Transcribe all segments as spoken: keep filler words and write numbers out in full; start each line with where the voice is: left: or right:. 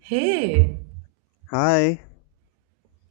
right: Hey,
left: Hi,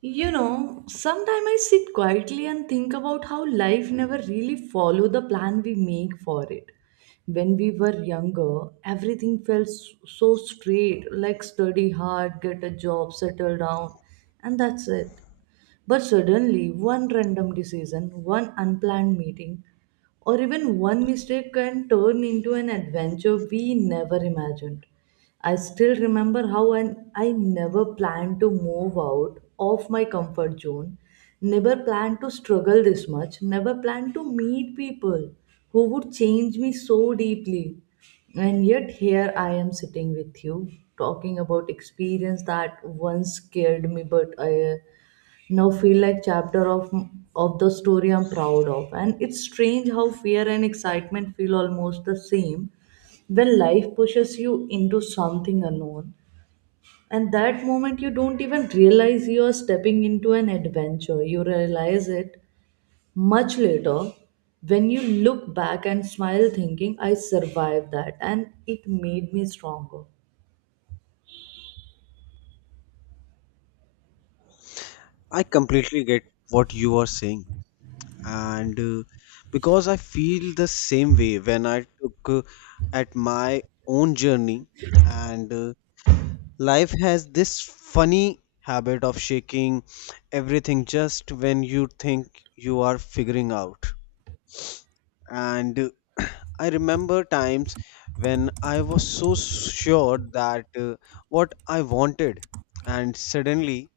right: you know, sometimes I sit quietly and think about how life never really follow the plan we make for it. When we were younger, everything felt s- so straight, like study hard, get a job, settle down, and that's it. But suddenly, one random decision, one unplanned meeting, or even one mistake can turn into an adventure we never imagined. I still remember how an, I never planned to move out of my comfort zone, never planned to struggle this much, never planned to meet people who would change me so deeply. And yet, here I am sitting with you, talking about experience that once scared me, but I now feel like chapter of of the story I'm proud of. And it's strange how fear and excitement feel almost the same when life pushes you into something unknown, and that moment you don't even realize you are stepping into an adventure. You realize it much later, when you look back and smile thinking I survived that and it made me stronger.
left: I completely get what you are saying, and uh, because I feel the same way when I took uh, at my own journey, and uh, life has this funny habit of shaking everything just when you think you are figuring out. And uh, I remember times when I was so sure that uh, what I wanted, and suddenly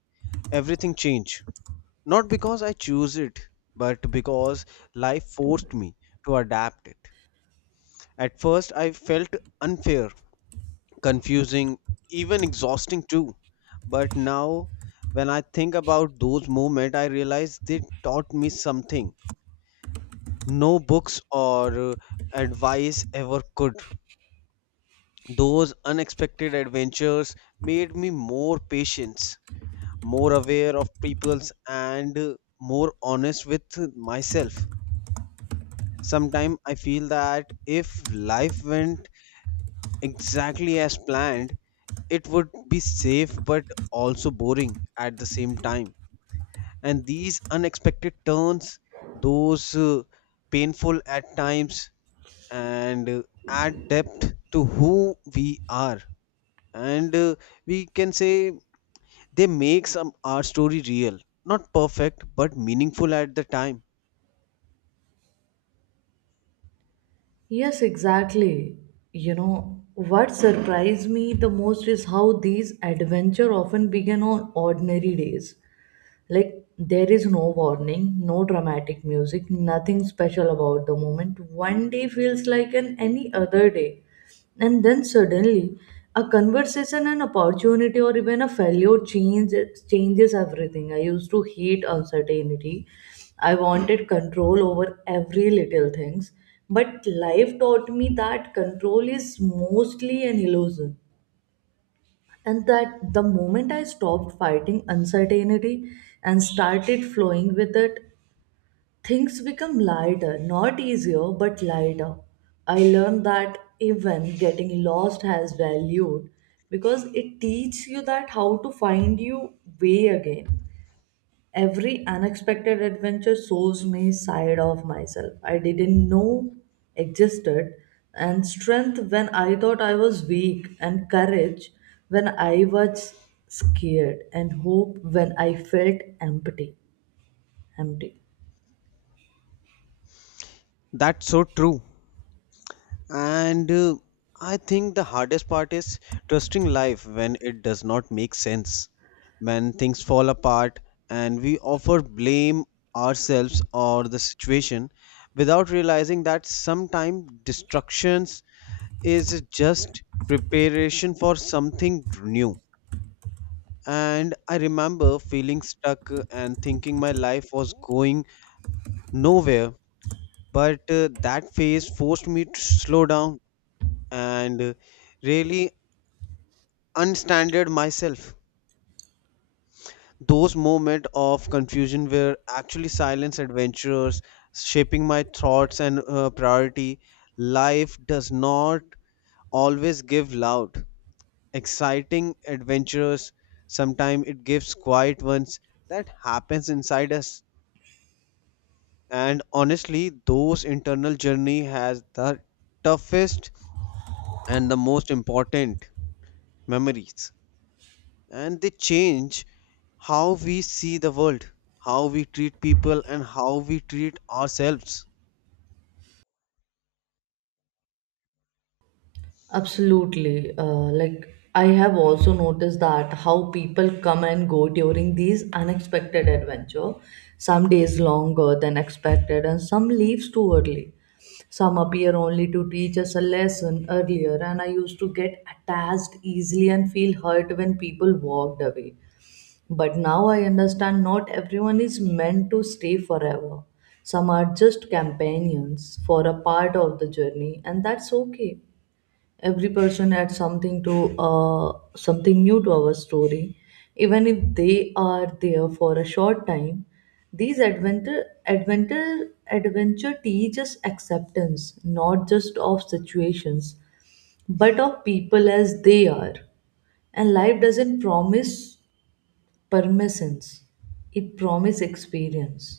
left: everything changed. Not because I choose it, but because life forced me to adapt it. At first, I felt unfair, confusing, even exhausting too. But now, when I think about those moments, I realize they taught me something no books or uh, advice ever could. Those unexpected adventures made me more patient, more aware of people's, and uh, more honest with myself. Sometimes I feel that if life went exactly as planned, it would be safe but also boring at the same time. And these unexpected turns, those uh, painful at times and uh, add depth to who we are. And uh, We can say they make some our story real, not perfect but meaningful at the time.
right: Yes, exactly. You know, what surprised me the most is how these adventures often begin on ordinary days. Like, there is no warning, no dramatic music, nothing special about the moment. One day feels like an any other day. And then suddenly, a conversation, an opportunity, or even a failure changes changes everything. I used to hate uncertainty. I wanted control over every little things. But life taught me that control is mostly an illusion, and that the moment I stopped fighting uncertainty and started flowing with it, things become lighter. Not easier, but lighter. I learned that even getting lost has value, because it teaches you that how to find your way again. Every unexpected adventure shows me side of myself I didn't know existed, and strength when I thought I was weak, and courage when I was scared, and hope when I felt empty empty
left: That's so true. And uh, I think the hardest part is trusting life when it does not make sense, when things fall apart and we offer blame ourselves or the situation without realizing that sometimes destructions is just preparation for something new. And I remember feeling stuck uh, and thinking my life was going nowhere, but uh, that phase forced me to slow down and uh, really unstandard myself. Those moments of confusion were actually silence adventures shaping my thoughts and uh, priority. Life does not always give loud, exciting adventures. Sometimes it gives quiet ones that happens inside us. And honestly, those internal journey has the toughest and the most important memories, and they change how we see the world, how we treat people, and how we treat ourselves.
right: Absolutely. Uh, like, I have also noticed that how people come and go during these unexpected adventure. Some days longer than expected, and some leaves too early. Some appear only to teach us a lesson earlier, and I used to get attached easily and feel hurt when people walked away. But now I understand not everyone is meant to stay forever. Some are just companions for a part of the journey, and that's okay. Every person adds something to uh, something new to our story, even if they are there for a short time. These adventure adventure adventure teach us acceptance, not just of situations but of people as they are. And life doesn't promise permissions, it promises experience.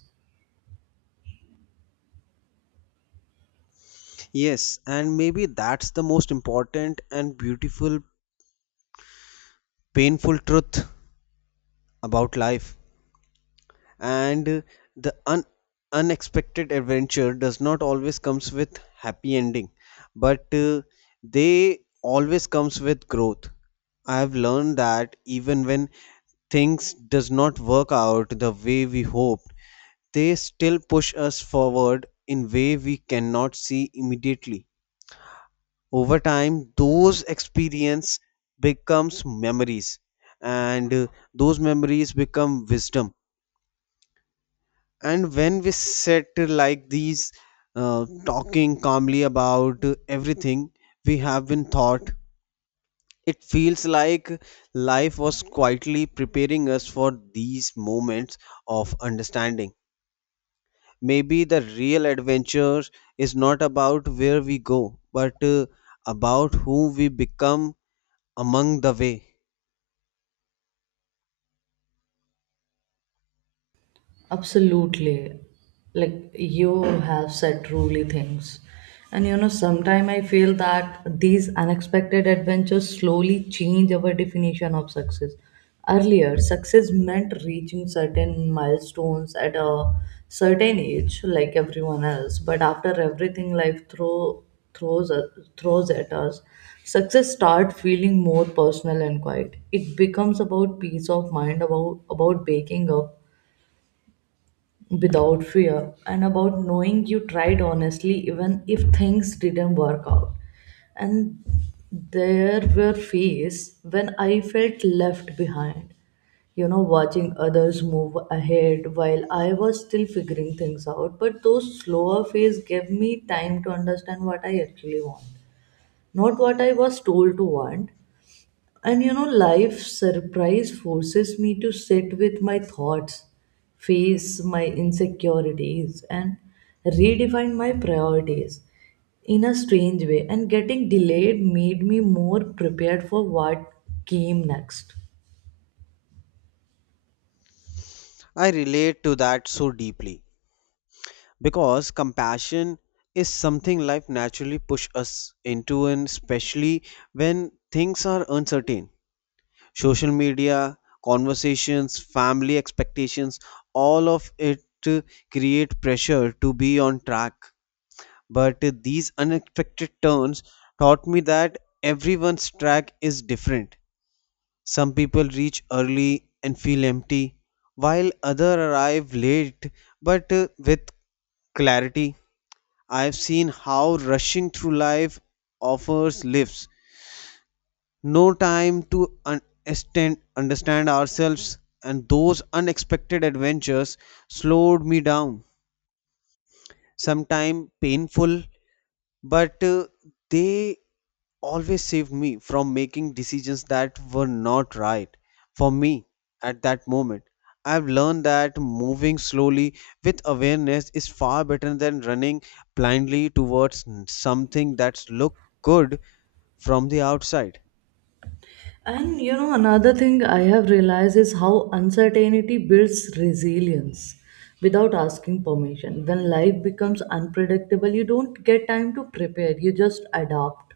left: Yes, and maybe that's the most important and beautiful, painful truth about life. And uh, the un- unexpected adventure does not always comes with happy ending, but uh, they always comes with growth. I have learned that even when things does not work out the way we hope, they still push us forward in way we cannot see immediately. Over time, those experience becomes memories, and uh, those memories become wisdom. And when we sit like these, uh, talking calmly about uh, everything we have been taught, it feels like life was quietly preparing us for these moments of understanding. Maybe the real adventure is not about where we go, but uh, about who we become among the way.
right: Absolutely. Like you have said truly things. And you know, sometimes I feel that these unexpected adventures slowly change our definition of success. Earlier, success meant reaching certain milestones at a certain age, like everyone else. But after everything life throw, throws, uh, throws at us, success start feeling more personal and quiet. It becomes about peace of mind, about about waking up without fear, and about knowing you tried honestly even if things didn't work out. And there were phases when I felt left behind, you know, watching others move ahead while I was still figuring things out. But those slower phases gave me time to understand what I actually want, not what I was told to want. And you know, life surprise forces me to sit with my thoughts, face my insecurities, and redefine my priorities in a strange way. And getting delayed made me more prepared for what came next.
left: I relate to that so deeply because compassion is something life naturally push us into, and especially when things are uncertain. Social media, conversations, family expectations, all of it uh, create pressure to be on track. But these unexpected turns taught me that everyone's track is different. Some people reach early and feel empty, while others arrive late but uh, with clarity. I've seen how rushing through life offers lives no time to understand understand ourselves, and those unexpected adventures slowed me down. Sometimes painful, but uh, they always saved me from making decisions that were not right for me at that moment. I've learned that moving slowly with awareness is far better than running blindly towards something that's look good from the outside.
right: And you know, another thing I have realized is how uncertainty builds resilience without asking permission. When life becomes unpredictable, you don't get time to prepare, you just adapt.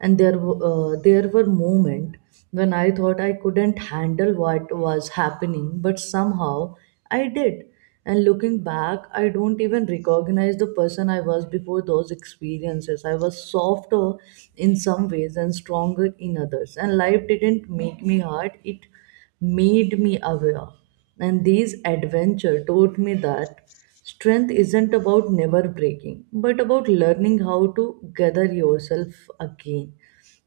right: And there w- uh, there were moments when I thought I couldn't handle what was happening, but somehow I did. And looking back, I don't even recognize the person I was before those experiences. I was softer in some ways and stronger in others, and life didn't make me hard, it made me aware. And these adventure taught me that strength isn't about never breaking, but about learning how to gather yourself again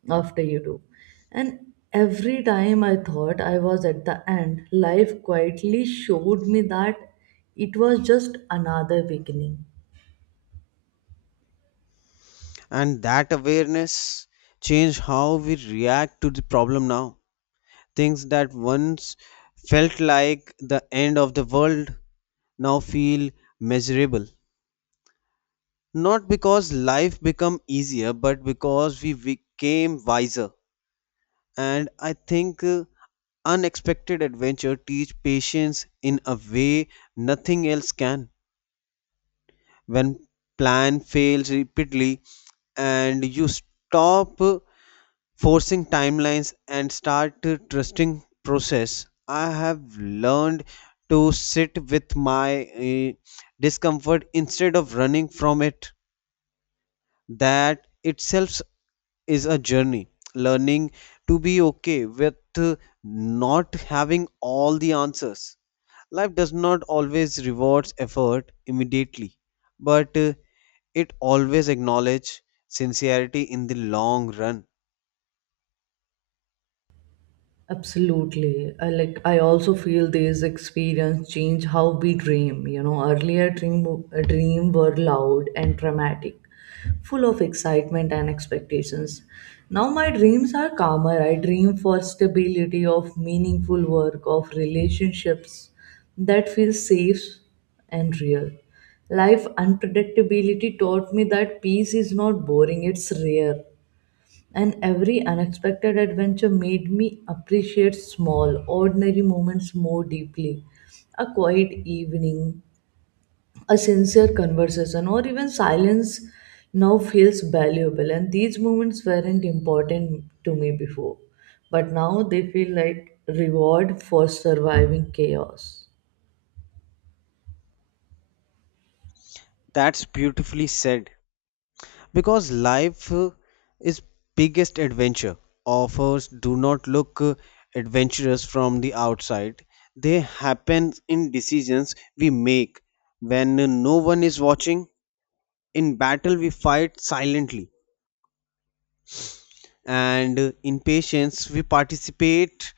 right: after you do. And every time I thought I was at the end, life quietly showed me that it was just another beginning.
left: And that awareness changed how we react to the problem now. Things that once felt like the end of the world now feel measurable. Not because life become easier, but because we became wiser. And I think uh, unexpected adventure teach patience in a way nothing else can. When plan fails repeatedly and you stop uh, forcing timelines and start uh, trusting process, I have learned to sit with my uh, discomfort instead of running from it. That itself is a journey, learning to be okay with uh, not having all the answers. Life does not always reward effort immediately, but uh, it always acknowledges sincerity in the long run.
right: Absolutely. I like I also feel these experience change how we dream. You know, earlier dream uh, dream were loud and dramatic, full of excitement and expectations. Now my dreams are calmer. I dream for stability, of meaningful work, of relationships that feel safe and real. Life unpredictability taught me that peace is not boring, it's rare. And every unexpected adventure made me appreciate small, ordinary moments more deeply. A quiet evening, a sincere conversation, or even silence now feels valuable. And these moments weren't important to me before, but now they feel like reward for surviving chaos.
left: That's beautifully said, because life uh, is biggest adventure offers do not look uh, adventurous from the outside. They happen in decisions we make when uh, no one is watching, in battle we fight silently, and uh, in patience we participate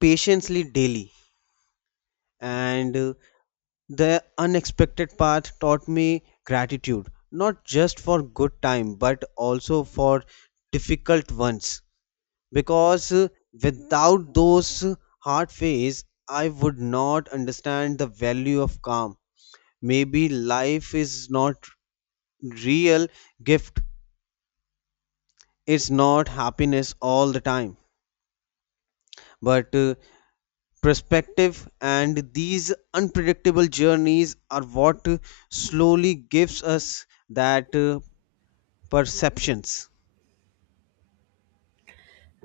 left: patiently daily. And uh, The unexpected path taught me gratitude, not just for good time but also for difficult ones, because uh, without those hard phase I would not understand the value of calm. Maybe life is not real gift. It's not happiness all the time, but uh, perspective. And these unpredictable journeys are what uh, slowly gives us that uh, perceptions.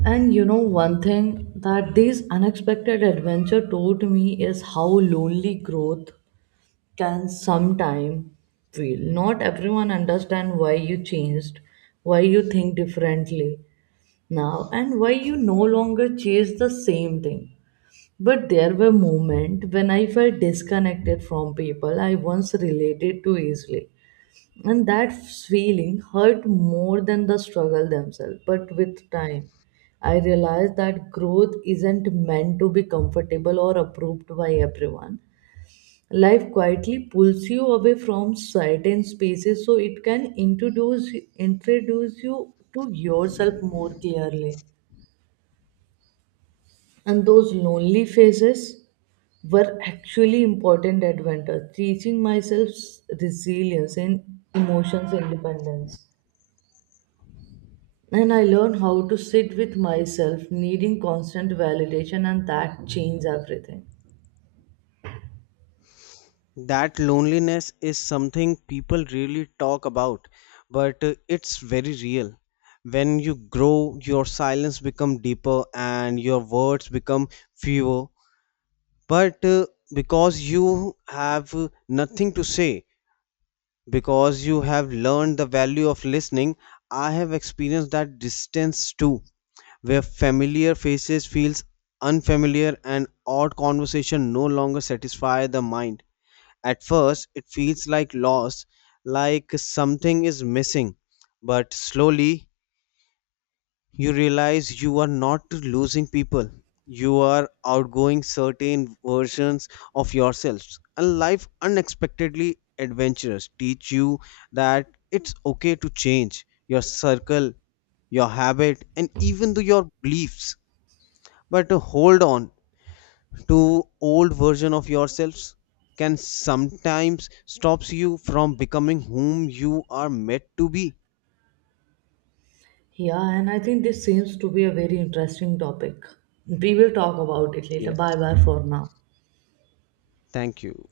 right: And you know, one thing that these unexpected adventure taught me is how lonely growth can sometime feel. Not everyone understand why you changed, why you think differently now, and why you no longer chase the same thing. But there were moments when I felt disconnected from people I once related to easily. And that feeling hurt more than the struggle themselves. But with time, I realized that growth isn't meant to be comfortable or approved by everyone. Life quietly pulls you away from certain spaces so it can introduce introduce you to yourself more clearly. And those lonely phases were actually important advantage, teaching myself resilience and emotions independence. And I learned how to sit with myself, needing constant validation, and that changed everything.
left: That loneliness is something people really talk about, but uh, it's very real. When you grow, your silence become deeper and your words become fewer. But uh, because you have uh, nothing to say, because you have learned the value of listening, I have experienced that distance too, where familiar faces feels unfamiliar and odd conversation no longer satisfy the mind. At first, it feels like loss, like something is missing, but slowly you realize you are not losing people. You are outgoing certain versions of yourselves, and life unexpectedly adventurous teach you that it's okay to change your circle, your habit, and even though your beliefs. But hold on, to old version of yourselves can sometimes stops you from becoming whom you are meant to be.
right: Yeah, and I think this seems to be a very interesting topic. We will talk about it later.
left: Yes,
right: Bye bye for now.
left: thank you.